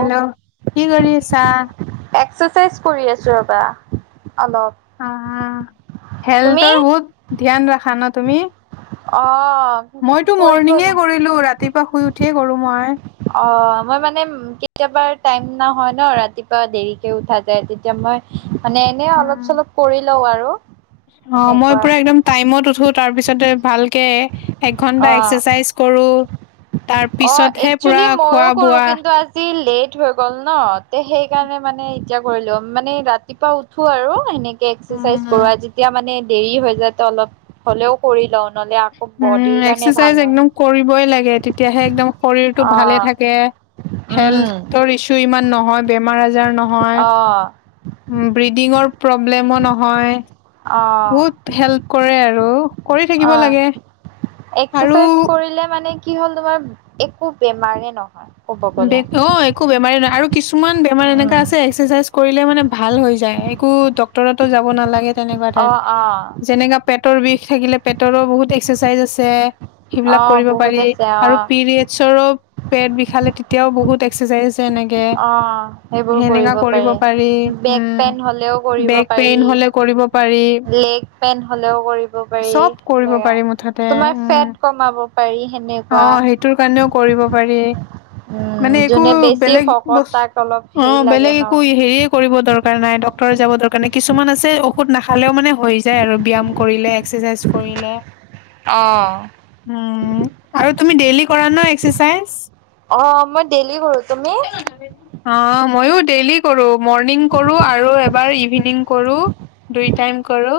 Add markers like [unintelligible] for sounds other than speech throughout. Hello কি কৰি আছা? ফেচ ৱাচ কৰি আছো ৰ'বা। অলপ অ' তুমি হেলথৰ বহুত ধ্যান ৰাখা ন তুমি। অ'। মইতো কৰিব মৰ্ণিঙে লা কৰিলো ৰাতিপুৱা শুই উঠিয়ে কৰো মই। অ' মই মানে কেতিয়াবা টাইম নহয় ন ৰাতিপুৱা দেৰিকে উঠা যায় তেতিয়া মই মানে এনে অলপ উম, চলপ কৰি লও আৰু। অ' মই এনেকুৱা পুৰা একম টাইমত উঠো তাৰ পিছতে ভালকে এক ঘন্ট অ এক্সাৰসাইজ কৰু। তাৰ অ' একচুৱেলি মইয়ো খোৱা কৰোঁ বোৱা। কিন্তু আজি লেট হৈ গ'ল ন তে সেইকাৰণে মানে নে এতিয়া কৰি লো মানে ৰাতিপুৱা উঠো আৰু এনেকে এক্সাৰসাইজ উম কৰো আৰু যেতিয়া মানে দেৰি হৈ যায় তো অলপ হ'লেও কৰি লওঁ। নহ'লে আকৌ উম বডিৰ কাৰণে ভাল এক্সাৰচাইজ নহয় একদম কৰিব লাগে তেতিয়াহে একদম শৰীৰতটো ভালে অ থাকে উম, হেল্থৰ ইছু ইমান নহয়। বেমাৰ আজাৰ নহয় অ', ব্ৰিডিঙৰ প্ৰব্লেমো নহয়। অ', বহুত হেল্প কৰে আৰু। কৰি থাকিব লাগে অ' আৰু এক্সাৰসাইজ কৰিলে মানে কি হ'ল তোমাৰ একো বেমাৰে নহয়। ক'ব গ'লে। অ' একো বেমাৰী নহয় আৰু কিছুমান বেমাৰ এনেকা উম, আছে এক্সাৰচাইজ কৰিলে মানে ভাল হৈ যায় একো ভক্তৰও যাব নালাগে তেনেকুৱা টাইপ অ', অ', যেনেকা পেতে পেটৰ বিষ থাকিলে পেটৰো বহুত এক্সাৰচাইজ আছে। সেইবিলাক অ', কৰিব পাৰি বহুত আছে আৰু অ', পিৰিয়েডছৰো পেট বিশালে বহুত এক্সাৰচাইজ তেনেকে সেনেকা কৰিব পাৰি বেক পেইন হ'লেও উম কৰিব বেক পাৰি, পেন হ'লে কৰিব পাৰি লেগ পেইন হ'লেও কৰিব পাৰি চব কৰিব সেনেকা। পাৰি মুঠতে তোমাৰ উম। ফেট কমাব পাৰি সেনেকুৱা, অ' সেইটোৰ কাৰণেও কৰিব পাৰি। উম, মানে একো যোনে বেছি বেলেগ শকত বস্তু তাক অলপ হেৰি অ' লাগে বেলেগ একো ন' হেৰিয়ে কৰিব দৰকাৰ নাই ডক্তৰে যাব দৰকাৰ নায় কিছুমান আছে ঔষধ নাখালেও মানে হৈ যায় আৰু ব্যায়াম কৰিলে এক্সাৰসাইজ কৰিলে অ', হম আৰু তুমি ডেইলি কৰা ন এক্সাৰসাইজ? অ', মই ডেইলি কৰোঁ, তুমি? অ' মইয়ো ডেইলি কৰো মৰ্ণিং কৰো আৰু এবাৰ ইভিনিং কৰো দুই টাইম কৰো।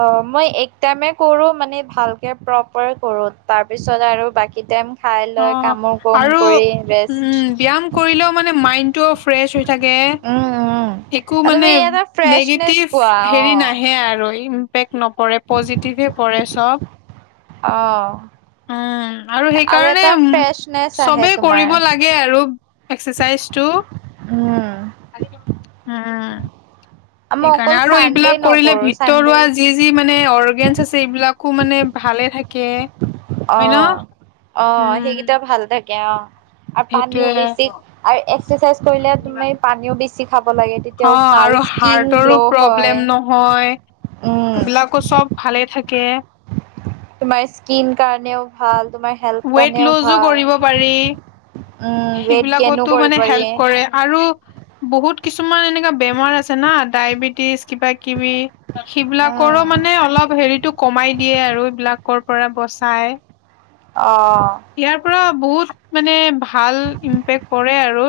অ' মই এক টাইমে কৰো মানে ভালকে প্ৰপাৰ কৰো তাৰপিছত আৰু বাকী টাইম খাই লৈ অ' কামৰ কম আৰু কৰি ৰেষ্ট উম ব্যায়াম কৰিলেও মানে মাইণ্ডটোও ফ্ৰেচ হৈ থাকে। উম, উম একো অ' মানে তুমি এটা ফ্ৰেচনেচ নেগেটিভ পোৱা অ'। কৰে পজিটিভে পৰে চব অ উম আৰু সেইকাৰণে এটা উ ফ্ৰেছনেছ [inaudible] আহে চবেই এক্সাৰচাইজ তোমাৰ কৰিব লাগে উম আ আ মই সেইকাৰণে অকল আৰু চানডে এইবিলাক কৰিলে নকৰো চানডে ভিতৰুৱা যি যি অৰ্গেনছ আছে এইবিলাকো ভালে থাকে। হয় ন? অ' অ' উম, সেইকেইটা ভাল থাকে অ'। আৰু পানীও সেইটোয়ে। বেছি, আৰু এক্সাৰচাইজ কৰিলে তুমি পানীও বেছি খাব লাগে তেতিয়াও অ', ভাল। আৰু স্কিন হাৰ্টৰো গ্ল' হয় প্ৰব্লেম নহয়, উম সিবিলাকো চব ভালে থাক কে-এ। তোমাৰ স্কিন কাৰণেও ভাল। তোমাৰ হেল্থ ৱেইট কাৰণেও লোজো ভাল কৰিব পাৰি। উম ৱেইট গেইনো সেইবিলাকতো কৰিব মানে পাৰি হেল্প কৰে আৰু বহুত কিছুমান এনেকুৱা বেমাৰ আছে না, ডায়বেটিছ, কিবা-কিবি গাখী বিিলাকৰো উম মানে অলপ হেৰিটো কমাই দিয়ে আৰু এইবলাকৰ পৰা বচাই। অ'- ইয়াৰ অ'। পৰা বহুত মানে ভাল ইম্পেক্ পৰে আৰু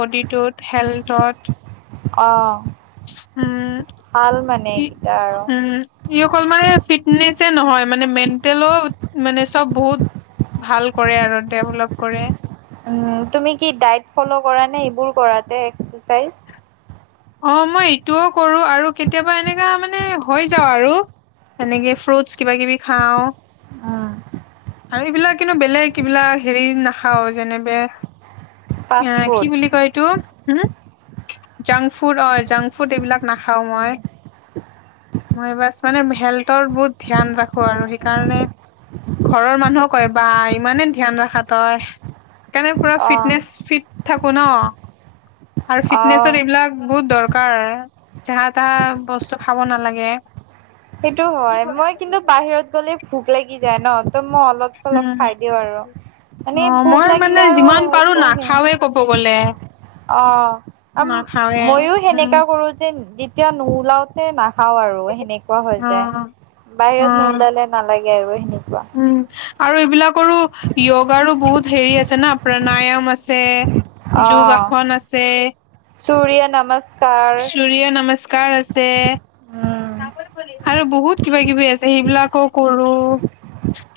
বডিটোত, হেল্থত। অ'-অ' উম ই এইকেইটা আৰু উম ই অকল মানে ফিটনেচ নহয় মানে মেণ্টেলো, মানে চব বহুত। ভাল কৰে আৰু ডেভলপ কৰে। উম তুমি কি ডায়ট ফ'ল' কৰা নে, এইবোৰ কৰা তে এক্সাৰচাইজ। অ' মই এইটোও কৰো আৰু কেতিয়াবা এনেকা মানে হৈ যাও আৰু। এনেকে ফ্ৰুটছ কিবা-কিবি খাওঁ। আহ্। আৰু এইবিলাক কিন্তু বেলেগ এইবিলাক হেৰি নাখাও যেনেবে ফাষ্ট এ ফুড কি বুলি কয় এইটো? হুম? জাংক ফুড অ' জাংক ফুড এইবিলাক। নাখাওঁ উম মই। মই বাছ মানে হেল্থৰ বহুত ধ্যান ৰাখো আৰু সেইকাৰণে ঘৰৰ মানুহও কয় বা ইমানে ধ্যান ৰখা তই। সেইকাৰণে পুৰা অ ফিটনেচ ফিট থাকো ন আৰু অ ফিটনেছত এইবিলাক বহুত দৰকাৰ যাহা, তাহা বস্তু খাব নালাগে। সেইটো হয়, মই কিন্তু বাহিৰত গ'লে ভোক লাগি যায় ন! তো মই অলপ চলপ উম। খাই দিওঁ আৰু। অ মানে মই ভোক মানে লাগিলে আৰু যিমান পাৰো একো সে নাখাওৱে ক'ব গ'লে অ অম নাখাওৱে মইও উম সেনেকা কৰো যে যেতিয়া নো ও লাওতে না খাও আৰু সেনেকুৱা হৈ অ যায়, অ বাহিৰত নোওলালে নালাগে আৰু এ সেনেকুৱা। উম আৰু এইবিলাকৰো য়োগাৰো বহুত হেৰি আছে না প্ৰাণায়াম আছে যোগাসন আছে সুৰয় নমস। সূৰয় নমস্কাৰ আছে। উম, আৰু বহুত কিবা কিবি আছে সেইবিলাকো কৰো।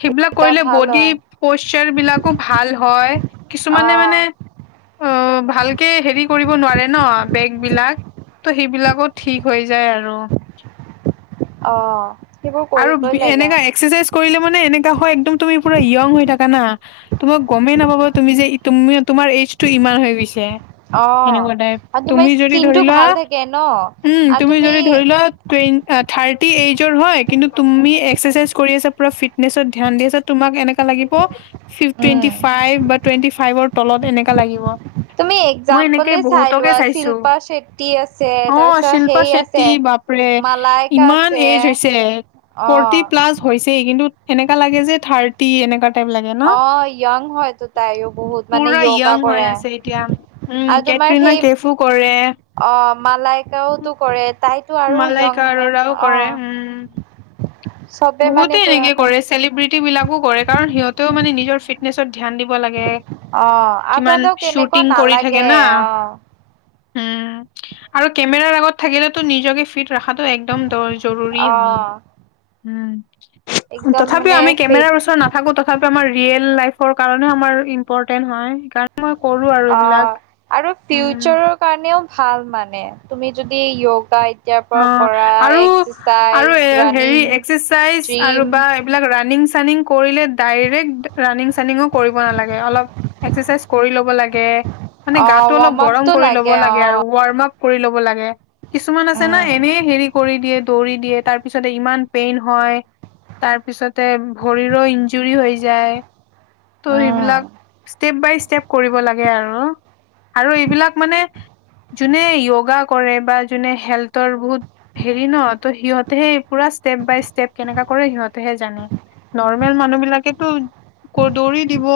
সেইবিলাক তেতিয়া কৰিলে ভাল বডি হয়। প'চাৰ বিলাকো ভাল হয় কিছুমানে অ', মানে অ' ভালকে হেৰি কৰিব নোৱাৰে ন', বেগ বিলাক। ত' সেইবিলাকো ঠিক হৈ যায় আৰু। অ'-অ'। আৰু এনেকা এক্সাৰচাইজ কৰিলে মানে, এনেকা হয় একদম তুমি পুৰা য়ং হৈ থাকা না, তোমাক গমেই নাপাব তুমি যে ই তুমি তোমাৰ এইজ টো ইমান হৈ গৈছে। অ'। সেনেকুৱা টাইপ। আৰু তোমাৰ তুমি যদি স্কিনটো ধৰি লোৱা, ভাল থাকে ন উম, তুমি যদি ধৰি লোৱা ট্ৰেইন আ। থাৰ্টি এইজৰ হয়। কিন্তু তুমি এক্সাৰচাইজ কৰি আছা, পুৰা ফিটনেছত ধ্যান দি আছা, তুমাক এনেকা লাগিব ফিফ টুৱেন্টি উম, ফাইভ, বা টুৱেন্টি ফাইভৰ তলত এনেকা লাগিব। তুমি মই এনেকে একজাম্পলে চাই বহুতকে লোৱা, চাইছোঁ। শিল্পা ছেত্ৰী আছে, অ তাৰ পিছত শিল্পা সেই চেত্ৰী আছে। বাপৰে, মালাইকা ইমান এইজ আছে হৈছে। অ ফৰ্টি প্লাছ হৈছেই, কিন্তু এনেকা লাগে যে থাৰ্টি এনেকা টাইম লাগে নহ, অ য়ং হয়তো তাইও বহুত মানে পুৰা য়োগা ইয়ং হৈ কৰে আছে এতিয়া, উম কেটৰিনা কেফু কৰে। অহ মালাইকাওতো কৰে, তাইতো আৰু মালাইকা ইয়ং‌ হয়, আৰোৰাও কৰে উম অহ বহুতে এনেকে কৰে, চেলিব্ৰিটি বিলাকো কৰে, কাৰণ কাৰণ সিহঁতেও মানে নিজৰ ফিটনেছত ধ্যান দিব লাগে। অ আৰু কিমান তহঁতক কেনেকুৱা শ্বুটিং কৰি থাকে নালাগে না? অ উম, আৰু কেমেৰাৰ আগত থাকিলেতো নিজকে ফিট ৰাখাটো একদম দৰ্জ জৰুৰী অ হয়। উম, একদম তথাপিও মানে আমি ফিট কেমেৰাৰ ওচৰত নাথাকোঁ, তথাপিও আমাৰ ৰিয়েল লাইফৰ কাৰণেও আমাৰ ইম্পৰ্টেণ্ট হয়, সেইকা অ', আৰু উম ফিউচাৰৰ কাৰণেও ভাল মানে, তুমি যদি য়োগা এতিয়াৰ পৰা অ', কৰা আৰু, আৰু এক্সাৰচাইজ এ, হেৰি ৰানিং এক্সেচাইজ আৰু জিম বা এইবিলাক ৰানিং চানিং কৰিলে ডাইৰেক্ট ৰাণিং চানিংঙো কৰিব নালাগে, অলপ এক্সেচাইজ কৰি ল'ব লাগে। মানে অ গাটো অলপ ৱাৰ্ম গৰম আপটো কৰি ল'ব লাগে অ আৰু ৱৰমাপ কৰি ল'ব লাগে কিছুমান আছে না, উম এনেই হেৰি কৰি দিয়ে দৌৰি দিয়ে তাৰপিছতে ইমান পেইন হয়, তাৰপিছতে ভৰিৰো ইনজুৰি হৈ যায়, ত' সেইবিলাক উম ষ্টেপ বাই ষ্টেপ কৰিব লাগে আৰু। আৰু এইবিলাক মানে যোনে য়গা কৰে বা যোনে হেল্থ তৰ বহুত হেৰি ন' ত' সিহঁতেহে পুৰা ষ্টেপ বাই ষ্টেপ কেনেকা কৰে, সিহঁতেহে জানে। নৰ্মেল মানুহ বিলাকেতো ক-দৌৰি দিব।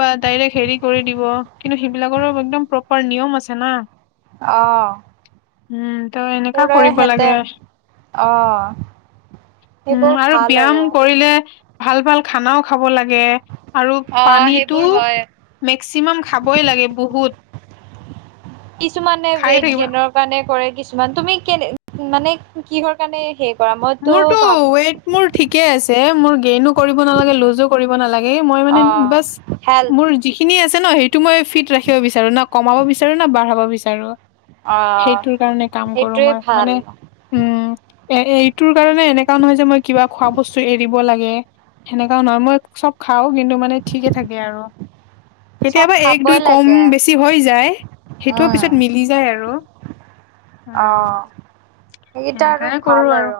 বা ডাইৰেক্ট হেৰি কৰি দিব, কিন্তু সেইবিলাকৰো একদম প্ৰপাৰ নিয়ম আছে না? অ'। উম। ত এনেকা পুৰা কৰিব সেহঁতে লাগে অ'। উম, সেইবোৰ আৰু ভাল ব্যায়াম কৰিলে ভাল, ভাল খানাও খাব লাগে। আৰু অ', পানীটো সেইবোৰ হয়। মেক্সিমাম খাবই লাগে বহুত। কিছুমানে খাই ৱেইট থাকিব গেইনৰ কাৰণে কৰে, কিছু তুমি কেনে মানে কিহৰ কাৰণে কৰা মইতো মোৰতো ভাবো ৱেইট মোৰ ঠিকে আছে মোৰ গেইনো কৰিব নালাগে লুজো কৰিব নালাগে ম অ', হেল্থ [unintelligible] ন সেইটো মই ফিট ৰাখিব বিচাৰো ন কমাব বিচাৰো না বাঢ়াব বিচাৰো অ', সেইটোৰ কাৰণে কাম কৰো সেইটোৱে মই ভাল। মানে উম এ এই তোৰ কাৰণে এনেকাও নহয় যে মই কিবা খোৱা বস্তু এৰিব লাগে সেনেকাও নহয় মই চব খাওঁ কিন্তু মানে ঠিকে থাকে আৰু চব কেতিয়াবা এক খাবই দুই কম লাগে বেছি হৈ যায় সেইটোও উম, পিছত মিলি যায় আৰু অ উম, সেইকেইটা আৰু সেনেকাই ভাল কৰো আৰু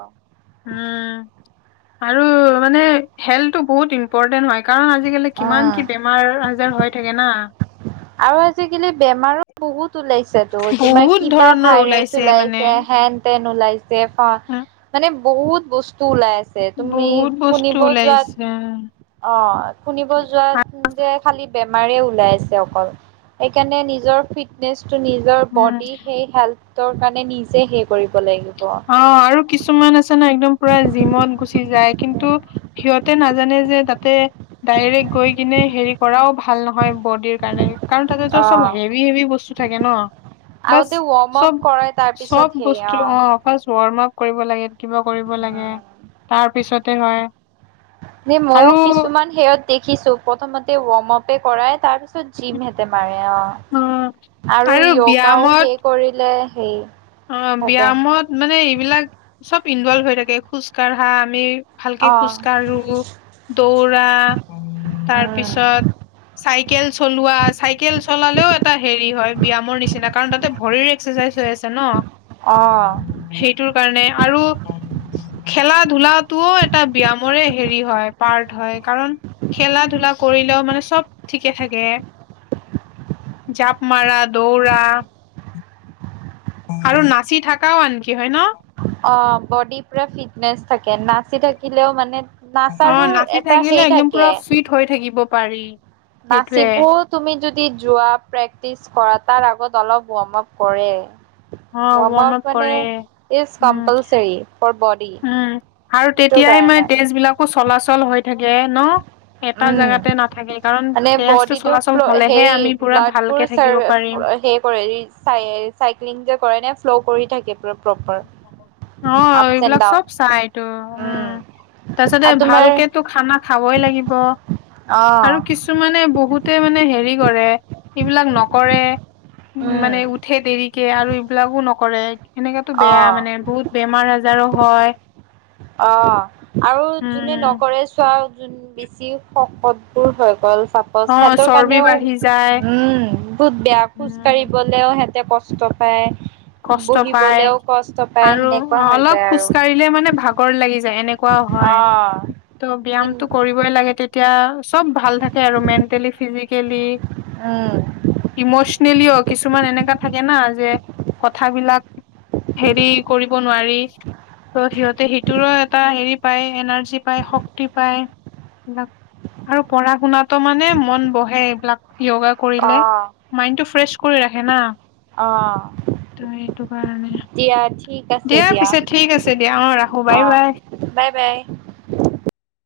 উম আৰু মানে হেল্থটো বহুত ইম্পৰ্টেন্ট হয় কাৰণ আজিকালি কিমান উম। কি বেমাৰ আজাৰ হৈ থাকে না আৰু আজিকালি বেমাৰো বহুত লাইছে তোমাৰ বহুত কিবা ধৰণৰ ভাইৰেছ মানে ওলাইছে হেণ্ তেন ওলাইছে উ মানে বহুত বস্তু ওলাইছে তুমি বহুত বস্তু শুনিব যোৱাত ওলাইছে উম অ', শুনিব যোৱাত যে খালি বেমাৰ ওলাই আছে অকল সেইকাৰণে নিজৰ ফিটনেছ নিজৰ বডি সেই হেল্থ কাৰণে নিজে সে কৰিব লাগিব অ', আৰু কিছুমান আছে না একদম পুৰা জিমত গুচি যায় কিন্তু সিহঁতে নাজানে যে তাতে ডাইৰেক্ট গৈ কিনে হেৰি কৰাও ভাল নহয় বডিৰ কাৰণে কাৰণ তাতেতো চব হেভি হেভি বস্তু থাকে ন বছ আগতে ৱৰ্ম আপ চব, কৰে তাৰপিছত চব সেই বস্তু অ', অফাৰ হ ওৰম আপ কৰিব লাগে উম তাৰ পিছত হে হয় নে মইও আৰু কিছুমান সেহত দেখিছো প্ৰথমতে ৱাৰ্ম আপে কৰাই তাৰ পিছত জিমহেতে মাৰে অ', আৰু য়োগাও সেই কৰিলে হেই অ', ব্যায়ামত মানে এইবিলাক চব ইনভলভ হৈ থাকে খোজ কঢ়া আমি ভালকে অ খোজকাঢ়ো দৌৰা তাৰ পিছত উম চাইকেল চলোৱা চাইকেল চলালেও টা হেৰি হয় ব্যায়ামৰ নিচিনা কাৰণ তাতে ভৰিৰ এক্সাৰচাইজ হৈ আছে ন অ সেইটোৰ কাৰণে আৰু খেলা ধূলাতটোও এটা ব্যায়াম হেৰি হয় পাৰ্ট হয় কাৰণ খেলা ধূলা কৰিলেও মানে চব ঠিকে থাকে জাঁপ মাৰা দৌৰা আৰু নাচি থাকও আনকি হয় ন অ', বডি পুৰা ফিটনেচ থাকে নাচি থাকিলেও মানে নাচাৰো অ', নাচি এটা থাকিলে সেই একদম পুৰা ফিট হৈ থাকিব পাৰি সেইটোয়ে নাচিব তুমি যদি যোৱা প্ৰেক্টিচ কৰা তাৰ আগত অলপ ৱ্ম আপ কৰে অ ৱ্ম ৱৰ্ম আপ মানে কৰে ই উম কম্পলচাৰি উম, আৰু তেতিয়াই মানে তেজ বিলাকো চলাচল হৈ থাকে ন এটা উম জোগাতে নাথাকে কাৰণ মানে তেজটো বডিটো চলাচল ফ্ল হলেহে আমি পুৰা ভালকে থাকিব পাৰিম সে কৰে চ চাইক্লিং যে কৰে নে ফ্ল' কৰি থাকে পুৰা প্ৰপাৰ অ', আপচ এণ্ড এইবিলাক ডাউন চব চাইটো উম তাৰপিছতে আৰু তোমাৰ ভালক তো খানা খাবই লাগিব অ আৰু কিছুমানে বহুতে মানে হেৰি কৰে এইবিলাক নকৰে উ উম মানে উঠে দেৰিকে আৰু এইবিলাকো নকৰে সেনেকাতো অ বেয়া মানে বহুত বেমাৰ আজাৰো হয় অ', আৰু যোনে উম নকৰে চোৱা যোন বেছি শকতবোৰ হৈ গ'ল চাপজ অ সিহঁতৰ চৰ্বি কাৰণেও বাঢ়ি যায় উম বহুত বেয়া খোজ উম কাঢ়িবলেওহ তা কষ্ট পায় কষ্ট পাই বহিবলেও কষ্ট পায় আৰু সেনেকুৱা হৈ অলপ যায় আৰু খোজকাঢ়িলে মানে ভাগৰ লাগি য যে এনেকুৱাও হয় ত' টো কৰিবই লাগে তেতিয়া চব ভাল থাকে আৰু মেণ্টেলি ফিজিক অ উম ইমচনেলিও কিছুমান এনেকা থাকে না যে কথা বিলাক হেৰি কৰিব নোৱাৰি ত' সিহঁতে সিটোৰো এটা হেৰি পায় এনাৰ্জি পায় শক্তি পায় এইবিলাক আৰু পঢ়া শুনাতো মানে মন বহে এইবিলাক য়োগা কৰিলে অ মাইণ্ড টো ফ্ৰেছ কৰি ৰাখে না অ', ত এইটো কাৰণে দিয়া ঠিক আছে দিয়া পিছে ঠিক আছে দিয়া অ ৰাখো বাই অ বাই বাই বাই